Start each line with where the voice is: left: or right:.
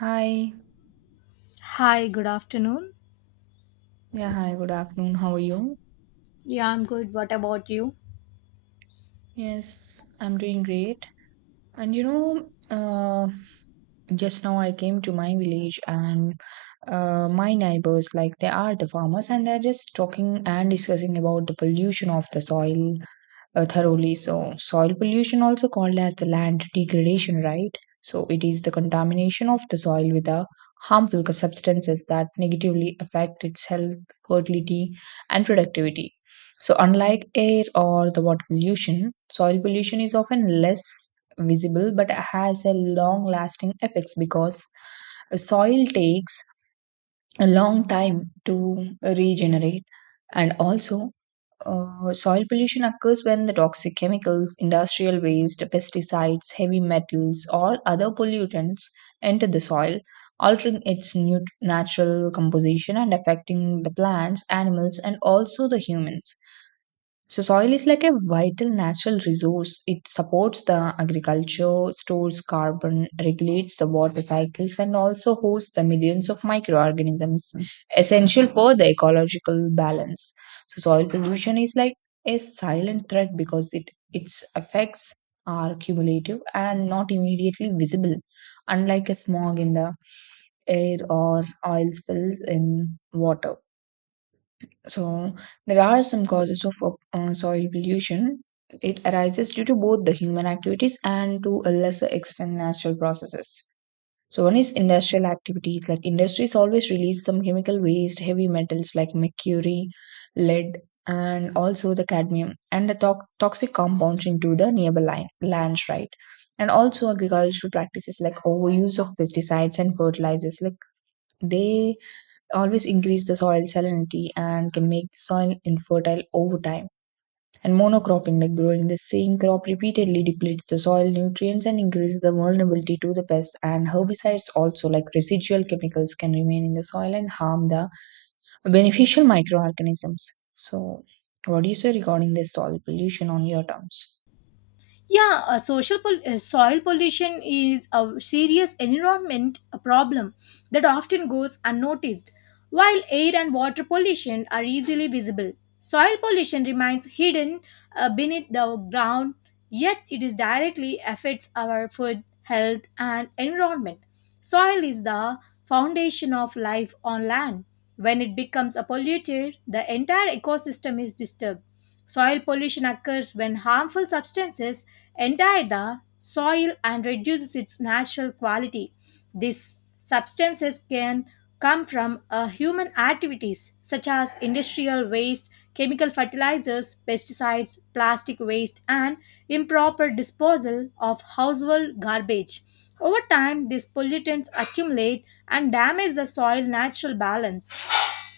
right: Hi.
left: Hi, good afternoon.
right: Yeah, hi. Good afternoon. How are you?
left: Yeah, I'm good. What about you?
right: Yes, I'm doing great. And you know, just now I came to my village and my neighbors, like they are the farmers, and they're just talking and discussing about the pollution of the soil thoroughly. So, soil pollution, also called as the land degradation, right? So, it is the contamination of the soil with the harmful substances that negatively affect its health, fertility, and productivity. So, unlike air or the water pollution, soil pollution is often less visible but has a long lasting effects because soil takes a long time to regenerate and also soil pollution occurs when the toxic chemicals, industrial waste, pesticides, heavy metals, or other pollutants enter the soil, altering its natural composition and affecting the plants, animals, and also the humans. So soil is like a vital natural resource. It supports the agriculture, stores carbon, regulates the water cycles, and also hosts the millions of microorganisms essential for the ecological balance. So soil pollution is like a silent threat because it its effects are cumulative and not immediately visible, unlike a smog in the air or oil spills in water. So there are some causes of soil pollution. It arises due to both the human activities and to a lesser extent natural processes. So one is industrial activities like industries always release some chemical waste, heavy metals like mercury, lead, and also the cadmium and the toxic compounds into the nearby lands, right? And also agricultural practices like overuse of pesticides and fertilizers, like they always increase the soil salinity and can make the soil infertile over time. And monocropping, like growing the same crop repeatedly, depletes the soil nutrients and increases the vulnerability to the pests. And herbicides, also like residual chemicals, can remain in the soil and harm the beneficial microorganisms. So, what do you say regarding this soil pollution on your terms?
left: Yeah, soil pollution is a serious environment a problem that often goes unnoticed, while air and water pollution are easily visible. Soil pollution remains hidden beneath the ground, yet it is directly affects our food, health, and environment. Soil is the foundation of life on land. When it becomes a polluted, the entire ecosystem is disturbed. Soil pollution occurs when harmful substances entire the soil and reduces its natural quality. These substances can come from human activities such as industrial waste, chemical fertilizers, pesticides, plastic waste, and improper disposal of household garbage. Over time, these pollutants accumulate and damage the soil natural balance.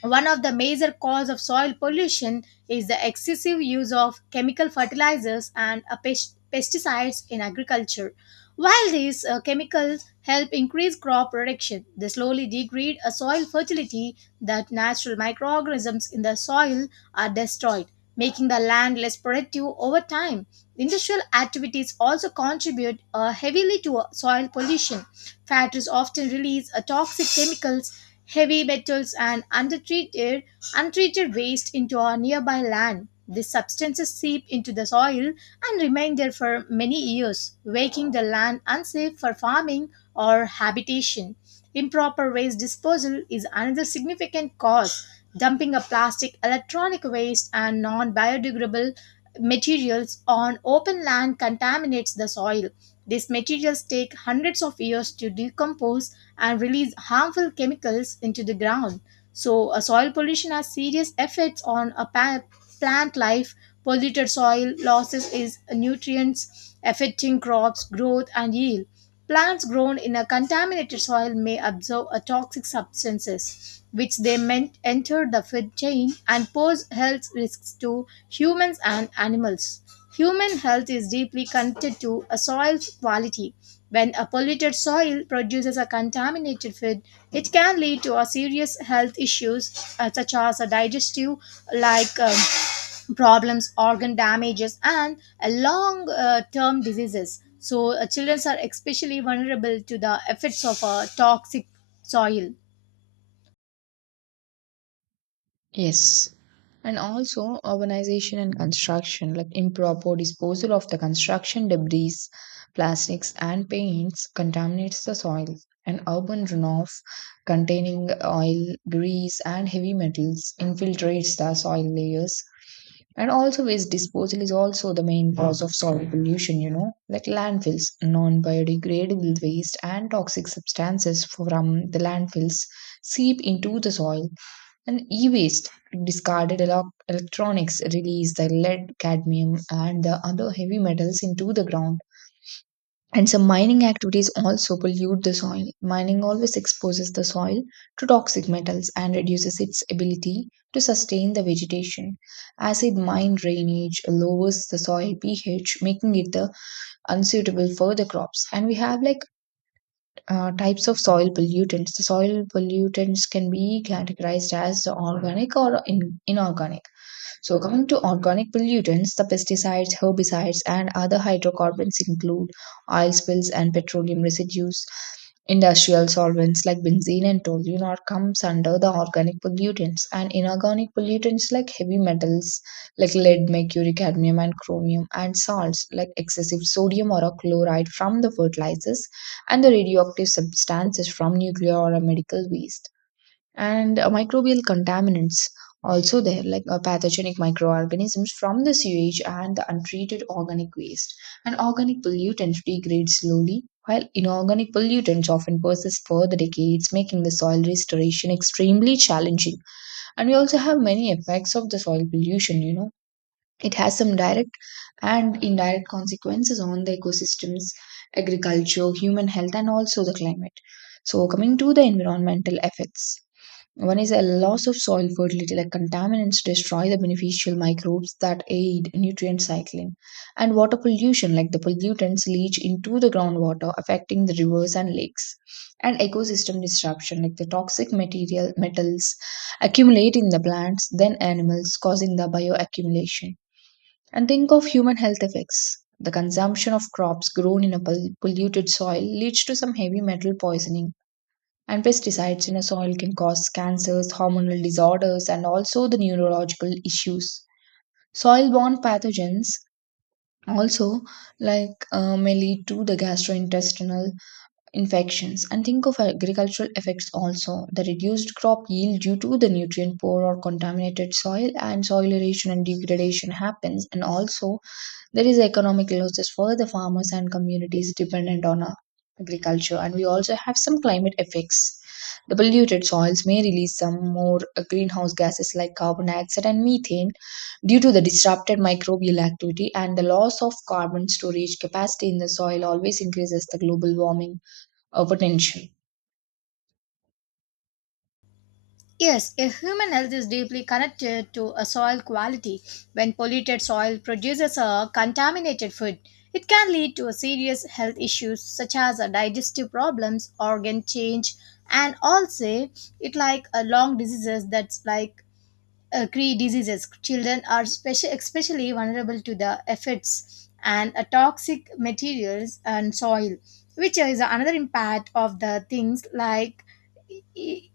left: One of the major causes of soil pollution is the excessive use of chemical fertilizers and pesticides in agriculture. While these chemicals help increase crop production, they slowly degrade a soil fertility that natural microorganisms in the soil are destroyed, making the land less productive over time. Industrial activities also contribute heavily to soil pollution. Factories often release toxic chemicals heavy metals, and undertreated, untreated waste into our nearby land. These substances seep into the soil and remain there for many years, making the land unsafe for farming or habitation. Improper waste disposal is another significant cause. Dumping of plastic, electronic waste, and non biodegradable materials on open land contaminates the soil. These materials take hundreds of years to decompose and release harmful chemicals into the ground. So, a soil pollution has serious effects on plant life. Polluted soil losses is nutrients affecting crops growth and yield. Plants grown in a contaminated soil may absorb a toxic substances, which they may enter the food chain and pose health risks to humans and animals. Human health is deeply connected to a soil quality. When a polluted soil produces a contaminated food, it can lead to a serious health issues such as a digestive like problems, organ damages, and a long term diseases. So, children are especially vulnerable to the effects of a toxic soil.
right: Yes. And also urbanization and construction, like improper disposal of the construction debris, plastics and paints contaminates the soil. And urban runoff containing oil, grease and heavy metals infiltrates the soil layers. And also waste disposal is also the main cause of soil pollution, you know, like landfills, non-biodegradable waste and toxic substances from the landfills seep into the soil and e waste, discarded electronics, release the lead, cadmium, and the other heavy metals into the ground. And some mining activities also pollute the soil. Mining always exposes the soil to toxic metals and reduces its ability to sustain the vegetation. Acid mine drainage lowers the soil pH, making it the unsuitable for the crops. And we have like types of soil pollutants. The soil pollutants can be categorized as the organic or inorganic. So, coming to organic pollutants, the pesticides, herbicides, and other hydrocarbons include oil spills and petroleum residues. Industrial solvents like benzene and toluene are comes under the organic pollutants and inorganic pollutants like heavy metals like lead, mercury, cadmium and chromium and salts like excessive sodium or a chloride from the fertilizers and the radioactive substances from nuclear or a medical waste and microbial contaminants also there like pathogenic microorganisms from the sewage and the untreated organic waste and organic pollutants degrade slowly while inorganic pollutants often persist for the decades making the soil restoration extremely challenging. And we also have many effects of the soil pollution, you know, it has some direct and indirect consequences on the ecosystems, agriculture, human health, and also the climate. So coming to the environmental effects, one is a loss of soil fertility, like contaminants destroy the beneficial microbes that aid nutrient cycling, and water pollution, like the pollutants leach into the groundwater, affecting the rivers and lakes, and ecosystem disruption, like the toxic material metals accumulate in the plants, then animals, causing the bioaccumulation. And think of human health effects. The consumption of crops grown in a polluted soil leads to some heavy metal poisoning and pesticides in a soil can cause cancers, hormonal disorders, and also the neurological issues. Soil borne pathogens also like may lead to the gastrointestinal infections. And think of agricultural effects also, the reduced crop yield due to the nutrient poor or contaminated soil and soil erosion and degradation happens, and also there is economic losses for the farmers and communities dependent on agriculture, and we also have some climate effects. The polluted soils may release some more greenhouse gases like carbon dioxide and methane due to the disrupted microbial activity, and the loss of carbon storage capacity in the soil always increases the global warming potential.
left: Yes, a human health is deeply connected to a soil quality. When polluted soil produces a contaminated food, it can lead to a serious health issues such as a digestive problems, organ change, and also it like a long diseases that's like cree diseases. Children are especially vulnerable to the effects and toxic materials and soil, which is another impact of the things like e-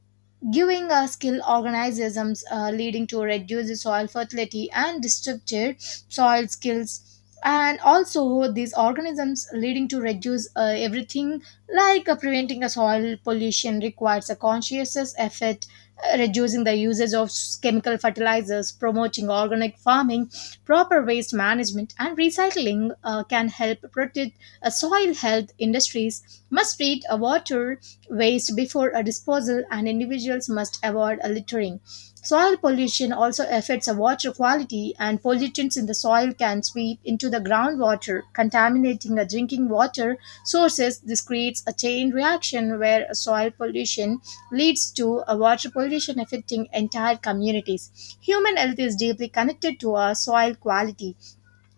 left: giving skill organisms leading to reduced soil fertility and disrupted soil skills and also these organisms leading to reduce everything like preventing a soil pollution requires a conscious effort reducing the usage of chemical fertilizers, promoting organic farming, proper waste management, and recycling can help protect soil health. Industries must treat water waste before a disposal, and individuals must avoid littering. Soil pollution also affects the water quality, and pollutants in the soil can sweep into the groundwater, contaminating the drinking water sources. This creates a chain reaction where soil pollution leads to a water pollution affecting entire communities. Human health is deeply connected to our soil quality.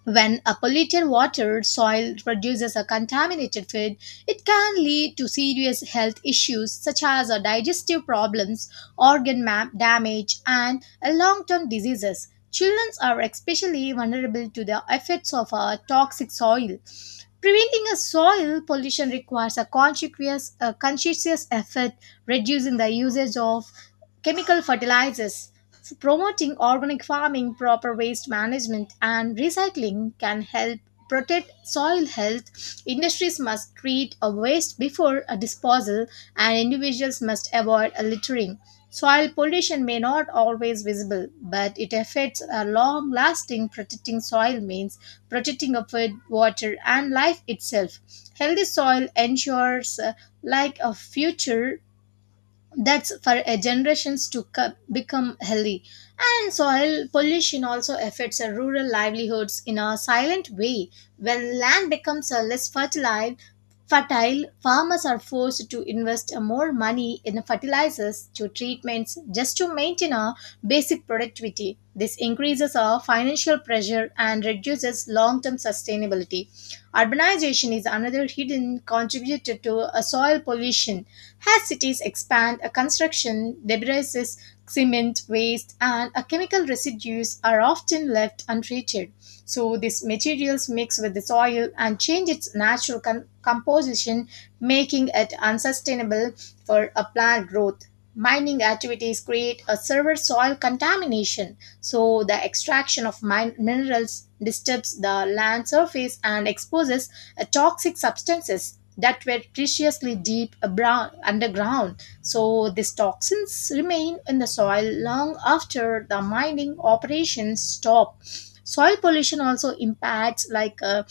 left: When a polluted water soil produces a contaminated feed, it can lead to serious health issues such as digestive problems, organ damage, and long-term diseases. Children are especially vulnerable to the effects of toxic soil. Preventing a soil pollution requires a conscientious effort, reducing the usage of chemical fertilizers. Promoting organic farming, proper waste management, and recycling can help protect soil health. Industries must treat a waste before a disposal, and individuals must avoid a littering. Soil pollution may not always visible, but it affects a long lasting protecting soil means protecting of food, water and life itself. Healthy soil ensures like a future that's for a generations to co- become healthy. And soil pollution also affects our rural livelihoods in a silent way when land becomes less fertile fertile farmers are forced to invest more money in fertilizers to treatments just to maintain a basic productivity. This increases our financial pressure and reduces long term sustainability. Urbanization is another hidden contributor to soil pollution. As cities expand, a construction, debris, cement, waste, and chemical residues are often left untreated. So, these materials mix with the soil and change its natural composition, making it unsustainable for a plant growth. Mining activities create a severe soil contamination, so the extraction of minerals disturbs the land surface and exposes toxic substances that were preciously deep abroad, underground. So these toxins remain in the soil long after the mining operations stop. Soil pollution also impacts like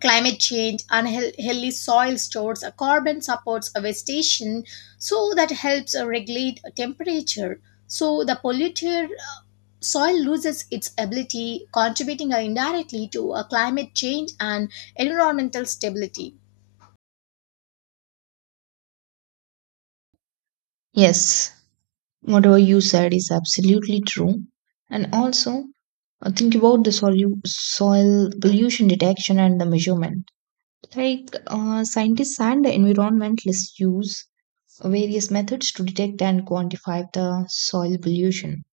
left: climate change. Unhealthy soil stores a carbon supports vegetation, so that helps regulate temperature. So the polluted soil loses its ability, contributing indirectly to climate change and environmental stability.
right: Yes, whatever you said is absolutely true. And also, think about the soil pollution detection and the measurement. Like scientists and environmentalists use various methods to detect and quantify the soil pollution.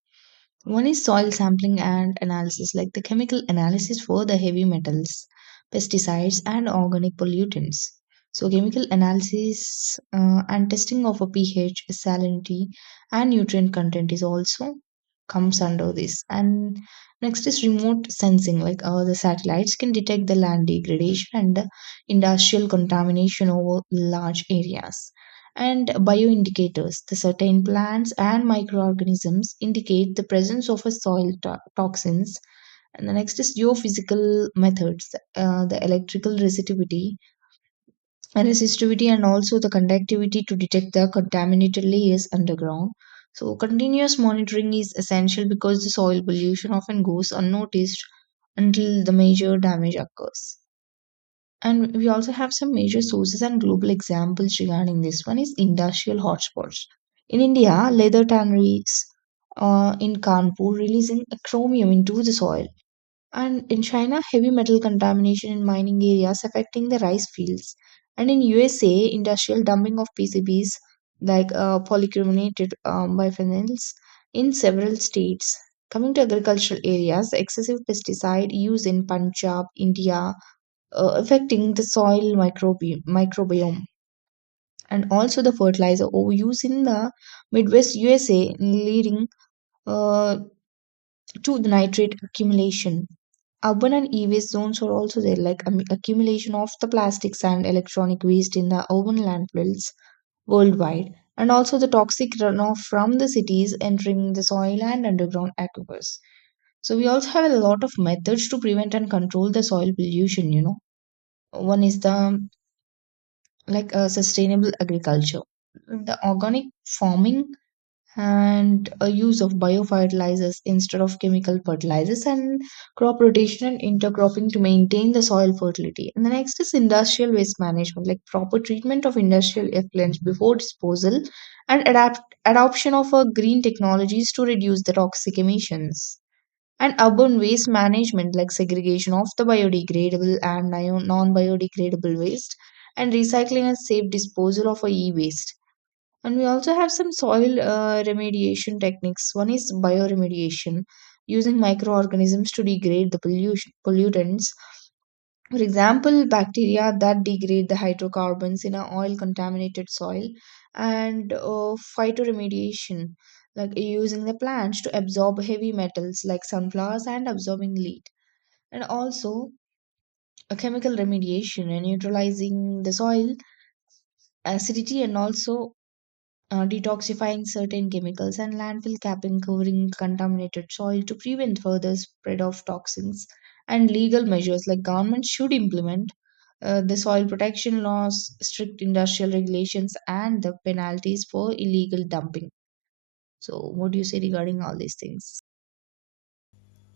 right: One is soil sampling and analysis, like the chemical analysis for the heavy metals, pesticides, and organic pollutants. So, chemical analysis and testing of a pH, salinity, and nutrient content is also comes under this. And next is remote sensing, like the satellites can detect the land degradation and the industrial contamination over large areas, and bioindicators. The certain plants and microorganisms indicate the presence of a soil toxins. And the next is geophysical methods, the electrical resistivity, and resistivity, and also the conductivity to detect the contaminated layers underground. So, continuous monitoring is essential because the soil pollution often goes unnoticed until the major damage occurs. And we also have some major sources and global examples regarding this. One is industrial hotspots. In India, leather tanneries in Kanpur releasing chromium into the soil. And in China, heavy metal contamination in mining areas affecting the rice fields. And in USA, industrial dumping of PCBs like polycarbonate biphenyls in several states. Coming to agricultural areas, the excessive pesticide use in Punjab, India, affecting the soil microbiome and also the fertilizer overuse in the Midwest USA, leading uh, to the nitrate accumulation. Urban and e-waste zones are also there, like accumulation of the plastics and electronic waste in the urban landfills worldwide, and also the toxic runoff from the cities entering the soil and underground aquifers. So we also have a lot of methods to prevent and control the soil pollution, you know. One is the like a sustainable agriculture, the organic farming and a use of biofertilizers instead of chemical fertilizers, and crop rotation and intercropping to maintain the soil fertility. And the next is industrial waste management, like proper treatment of industrial effluents before disposal, and adapt adoption of green technologies to reduce the toxic emissions, and urban waste management like segregation of the biodegradable and non biodegradable waste, and recycling and safe disposal of e waste. And we also have some soil remediation techniques. One is bioremediation using microorganisms to degrade the pollution pollutants, for example, bacteria that degrade the hydrocarbons in a oil contaminated soil, and phytoremediation, like using the plants to absorb heavy metals like sunflowers and absorbing lead. And also a chemical remediation and neutralizing the soil acidity and also detoxifying certain chemicals, and landfill capping covering contaminated soil to prevent further spread of toxins. And legal measures like government should implement the soil protection laws, strict industrial regulations, and the penalties for illegal dumping. So, what do you say regarding all these things?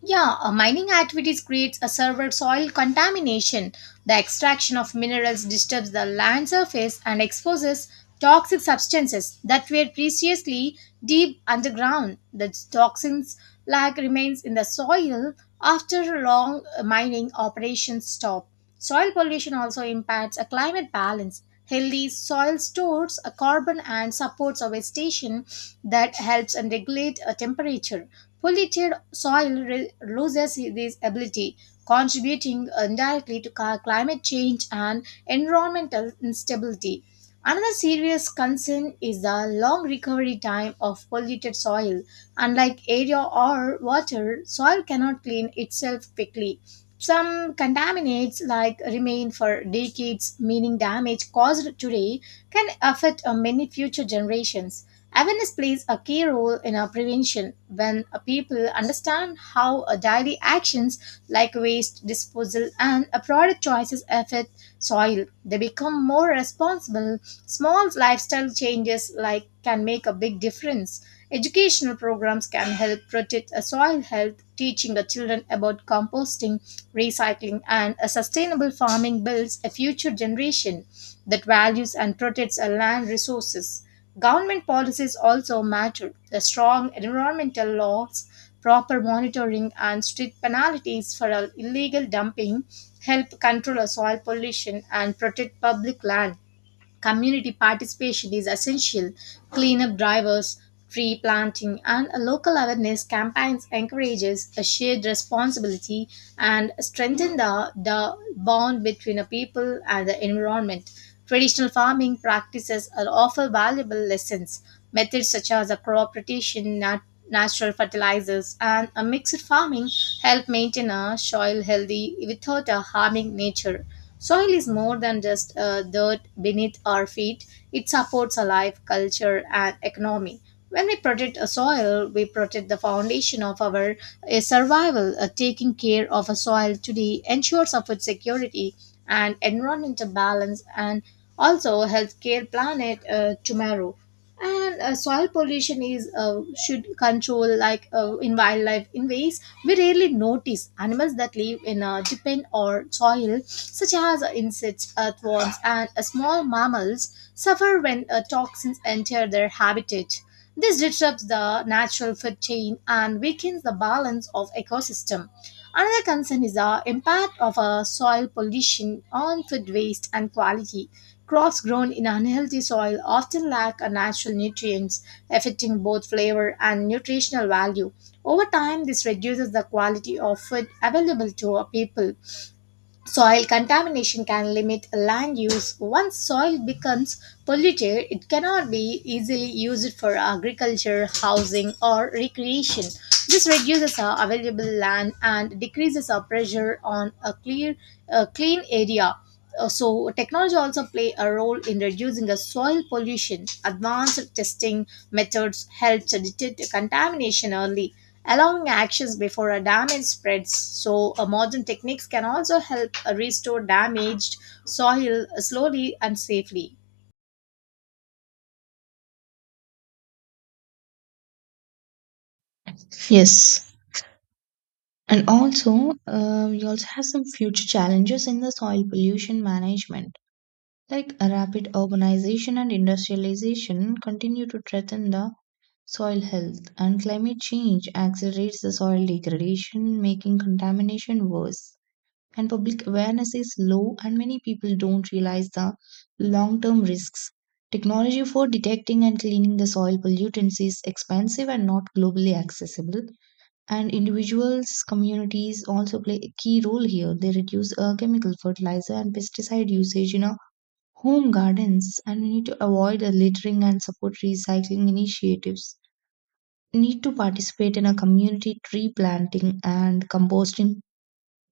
left: Yeah, mining activities creates a severe soil contamination. The extraction of minerals disturbs the land surface and exposes toxic substances that were previously deep underground. The toxins lag remains in the soil after long mining operations stop. Soil pollution also impacts a climate balance. Healthy soil stores a carbon and supports a vegetation that helps and regulate a temperature. Polluted soil loses this ability, contributing indirectly to climate change and environmental instability. Another serious concern is the long recovery time of polluted soil. Unlike area or water, soil cannot clean itself quickly. Some contaminants like remain for decades, meaning damage caused today can affect many future generations. Awareness plays a key role in our prevention when people understand how daily actions like waste disposal and product choices affect soil. They become more responsible. Small lifestyle changes like can make a big difference. Educational programs can help protect a soil health, teaching the children about composting, recycling, and a sustainable farming builds a future generation that values and protects our land resources. Government policies also matter. The strong environmental laws, proper monitoring, and strict penalties for illegal dumping help control soil pollution and protect public land. Community participation is essential. Cleanup drivers, tree planting, and local awareness campaigns encourages a shared responsibility and strengthen the bond between the people and the environment. Traditional farming practices are offer valuable lessons. Methods such as the crop rotation, natural fertilizers, and a mixed farming help maintain a soil healthy without harming nature. Soil is more than just dirt beneath our feet, it supports our life, culture, and economy. When we protect a soil, we protect the foundation of our survival. Taking care of a soil today ensures our food security and environmental balance and also healthcare planet tomorrow. And soil pollution is should control like in wildlife in ways we rarely notice. Animals that live in depend on soil such as insects, earthworms, and small mammals suffer when toxins enter their habitat. This disrupts the natural food chain and weakens the balance of ecosystem. Another concern is the impact of soil pollution on food waste and quality. Crops grown in unhealthy soil often lack a natural nutrients, affecting both flavor and nutritional value. Over time, this reduces the quality of food available to our people. Soil contamination can limit land use. Once soil becomes polluted, it cannot be easily used for agriculture, housing, or recreation. This reduces our available land and decreases our pressure on a clean area. So technology also play a role in reducing the soil pollution. Advanced testing methods help to detect contamination early, allowing actions before a damage spreads. So modern techniques can also help restore damaged soil slowly and safely.
right: Yes. And also, we also have some future challenges in the soil pollution management. Like rapid urbanization and industrialization continue to threaten the soil health, and climate change accelerates the soil degradation making contamination worse, and public awareness is low and many people don't realize the long term risks. Technology for detecting and cleaning the soil pollutants is expensive and not globally accessible, and individuals communities also play a key role here. They reduce chemical fertilizer and pesticide usage in our home gardens, and we need to avoid the littering and support recycling initiatives, need to participate in a community tree planting and composting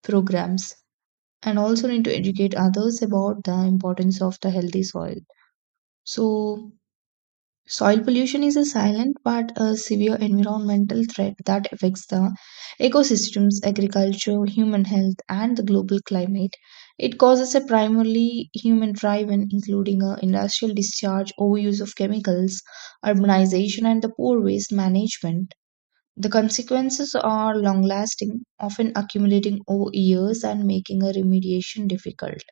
right: programs, and also need to educate others about the importance of the healthy soil. So, soil pollution is a silent but a severe environmental threat that affects the ecosystems, agriculture, human health, and the global climate. It causes a primarily human driven, including a industrial discharge, overuse of chemicals, urbanization, and the poor waste management. The consequences are long lasting, often accumulating over years and making a remediation difficult.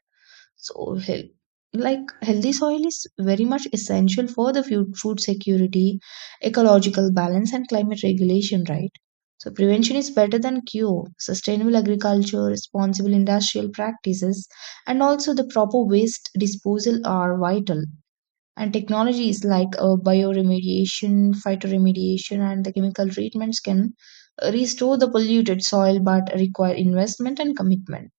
right: So, like healthy soil is very much essential for the food security, ecological balance, and climate regulation, right? So, prevention is better than cure. Sustainable agriculture, responsible industrial practices, and also the proper waste disposal are vital. And technologies like bioremediation, phytoremediation, and the chemical treatments can restore the polluted soil but require investment and commitment.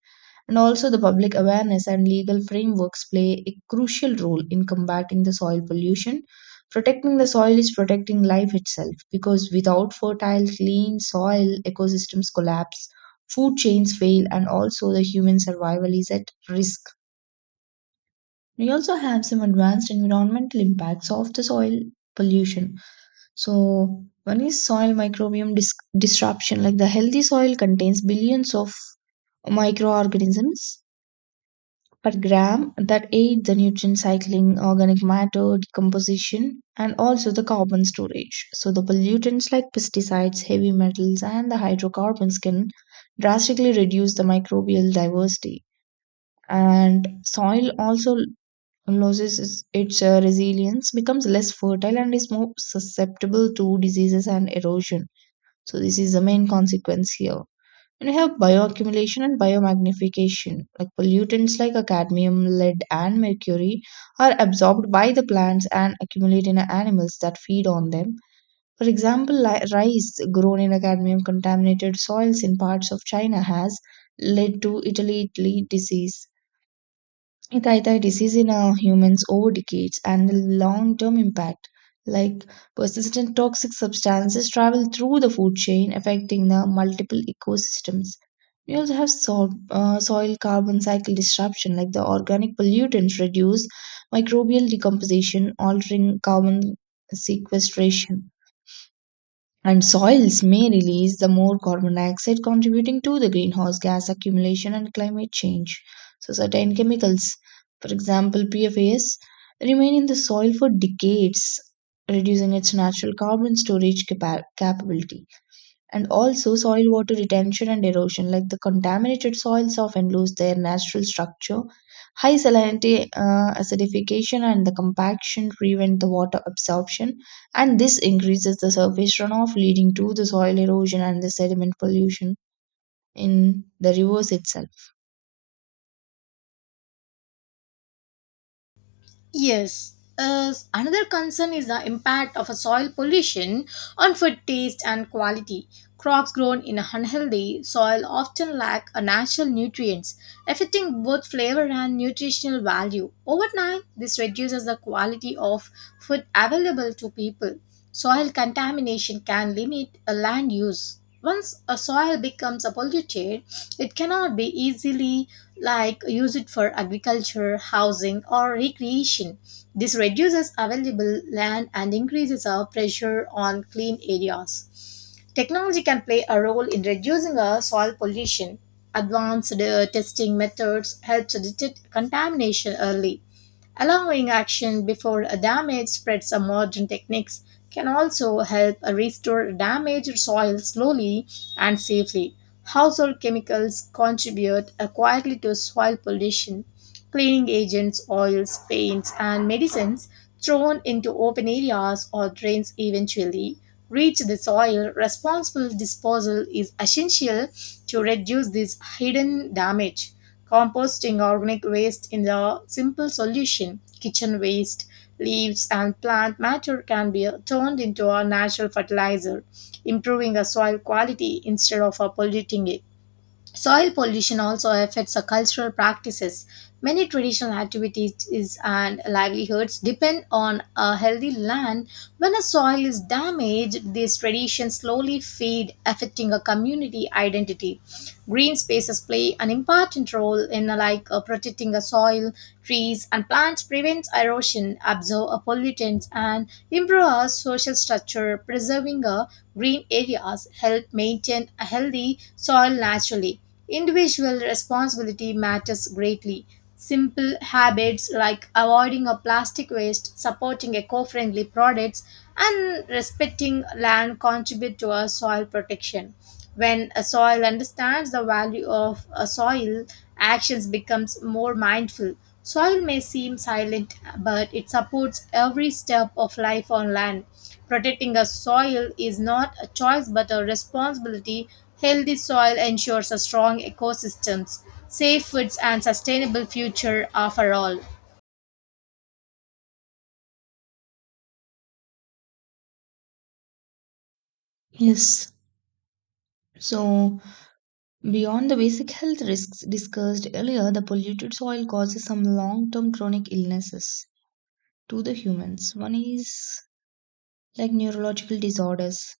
right: And also, the public awareness and legal frameworks play a crucial role in combating the soil pollution. Protecting the soil is protecting life itself, because without fertile, clean soil, ecosystems collapse, food chains fail, and also the human survival is at risk. We also have some advanced environmental impacts of the soil pollution. So, one is soil microbiome disruption. Like, the healthy soil contains billions of microorganisms per gram that aid the nutrient cycling, organic matter decomposition, and also the carbon storage. So, the pollutants like pesticides, heavy metals, and the hydrocarbons can drastically reduce the microbial diversity, and soil also loses its resilience, becomes less fertile, and is more susceptible to diseases and erosion. So, this is the main consequence here. And we have bioaccumulation and biomagnification. Like, pollutants like a cadmium, lead, and mercury are absorbed by the plants and accumulate in animals that feed on them. For example, rice grown in a cadmium contaminated soils in parts of China has led to Italy disease. Thyroid disease in humans over decades, and the long term impact, like persistent toxic substances, travel through the food chain, affecting the multiple ecosystems. We also have soil carbon cycle disruption, like the organic pollutants reduce microbial decomposition, altering carbon sequestration, and soils may release the more carbon dioxide, contributing to the greenhouse gas accumulation and climate change. So certain chemicals, for example pfas, remain in the soil for decades, reducing its natural carbon storage capability. And also soil water retention and erosion, like the contaminated soils often lose their natural structure. High salinity, acidification, and the compaction prevent the water absorption, and this increases the surface runoff, leading to the soil erosion and the sediment pollution in the rivers itself.
left: Yes. Another concern is the impact of a soil pollution on food taste and quality. Crops grown in unhealthy soil often lack a natural nutrients, affecting both flavor and nutritional value. Over time, this reduces the quality of food available to people. Soil contamination can limit a land use. Once a soil becomes a polluted, it cannot be easily like use it for agriculture, housing, or recreation. This reduces available land and increases our pressure on clean areas. Technology can play a role in reducing our soil pollution. Advanced testing methods helps detect contamination early, allowing action before a damage spreads of modern techniques can also help restore damaged soil slowly and safely. Household chemicals contribute quietly to soil pollution. Cleaning agents, oils, paints, and medicines thrown into open areas or drains eventually reach the soil. Responsible disposal is essential to reduce this hidden damage. Composting organic waste in a simple solution, kitchen waste, leaves, and plant matter can be turned into a natural fertilizer, improving the soil quality instead of polluting it. Soil pollution also affects our cultural practices. Many traditional activities and livelihoods depend on a healthy land. When a soil is damaged, these traditions slowly fade, affecting a community identity. Green spaces play an important role in protecting the soil, trees, and plants prevent erosion, absorb pollutants, and improve our social structure, preserving a. Green areas help maintain a healthy soil naturally. Individual responsibility matters greatly. Simple habits like avoiding a plastic waste, supporting eco-friendly products, and respecting land contribute to our soil protection. When a soil understands the value of a soil, actions becomes more mindful. Soil may seem silent, but it supports every step of life on land. Protecting our soil is not a choice but a responsibility. Healthy soil ensures a strong ecosystems, safe foods, and sustainable future are for all.
right: Yes. So, beyond the basic health risks discussed earlier, the polluted soil causes some long term chronic illnesses to the humans. One is like neurological disorders.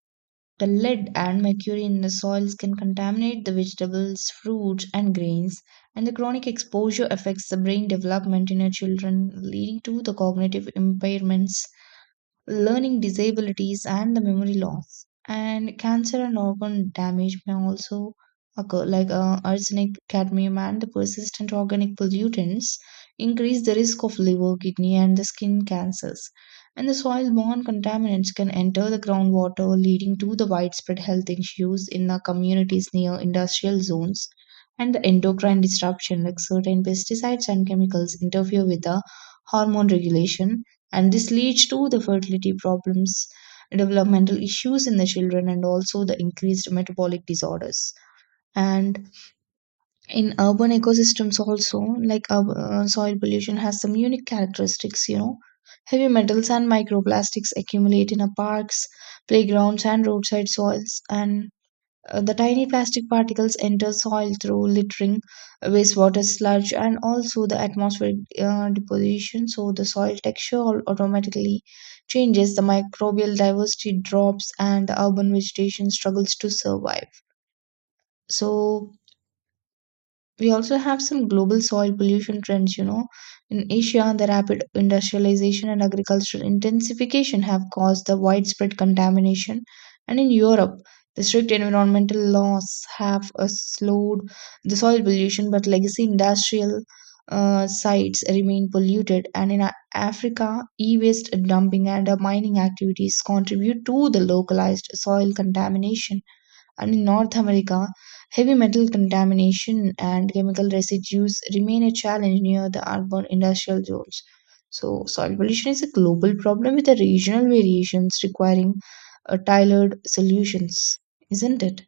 right: The lead and mercury in the soils can contaminate the vegetables, fruits, and grains, and the chronic exposure affects the brain development in our children, leading to the cognitive impairments, learning disabilities, and the memory loss. And cancer and organ damage may also occur, like arsenic, cadmium, and the persistent organic pollutants increase the risk of liver, kidney, and the skin cancers. And the soil borne contaminants can enter the groundwater, leading to the widespread health issues in the communities near industrial zones. And the endocrine disruption, like certain pesticides and chemicals, interfere with the hormone regulation, and this leads to the fertility problems, developmental issues in the children, and also the increased metabolic disorders. And in urban ecosystems also, like soil pollution has some unique characteristics, you know. Heavy metals and microplastics accumulate in our parks, playgrounds, and roadside soils. And the tiny plastic particles enter soil through littering, wastewater, sludge, and also the atmospheric deposition. So the soil texture automatically changes, the microbial diversity drops, and the urban vegetation struggles to survive. So we also have some global soil pollution trends, you know. In Asia, the rapid industrialization and agricultural intensification have caused the widespread contamination. And in Europe, the strict environmental laws have slowed the soil pollution, but legacy industrial sites remain polluted. And in Africa, e waste dumping and mining activities contribute to the localized soil contamination. And in North America, heavy metal contamination and chemical residues remain a challenge near the urban industrial zones. So, soil pollution is a global problem with the regional variations, requiring tailored solutions, isn't it?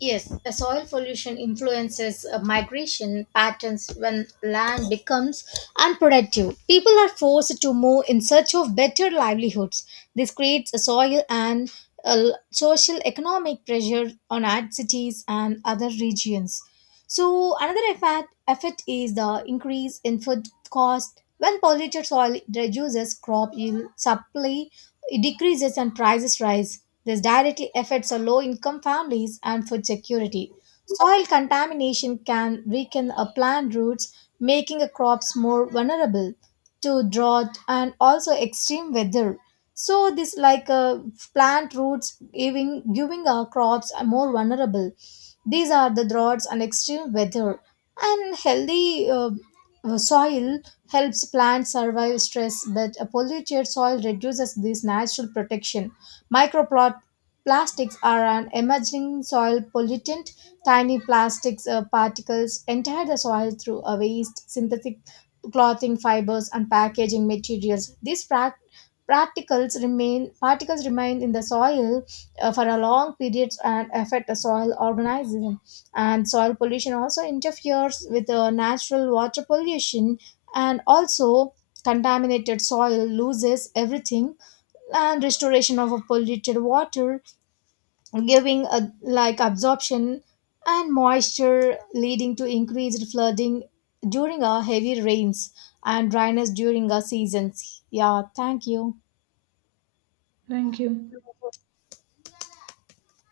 left: Yes, the soil pollution influences migration patterns when land becomes unproductive. People are forced to move in search of better livelihoods. This creates a soil and social economic pressure on our cities and other regions. So another effect is the increase in food cost. When polluted soil reduces, crop yield supply it decreases and prices rise. This directly affects the low-income families and food security. Soil contamination can weaken a plant roots, making a crops more vulnerable to drought and also extreme weather. So this like plant roots giving our crops are more vulnerable. These are the droughts and extreme weather. And healthy soil helps plants survive stress, but a polluted soil reduces this natural protection. Microplastics are an emerging soil pollutant. Tiny plastics particles enter the soil through a waste, synthetic clothing fibers, and packaging materials. These particles remain in the soil for a long periods and affect the soil organism. And soil pollution also interferes with the natural water pollution, and also contaminated soil loses everything and restoration of a polluted water giving a, like absorption and moisture leading to increased flooding during our heavy rains and dryness during our seasons. Yeah, thank you.
right: Thank you.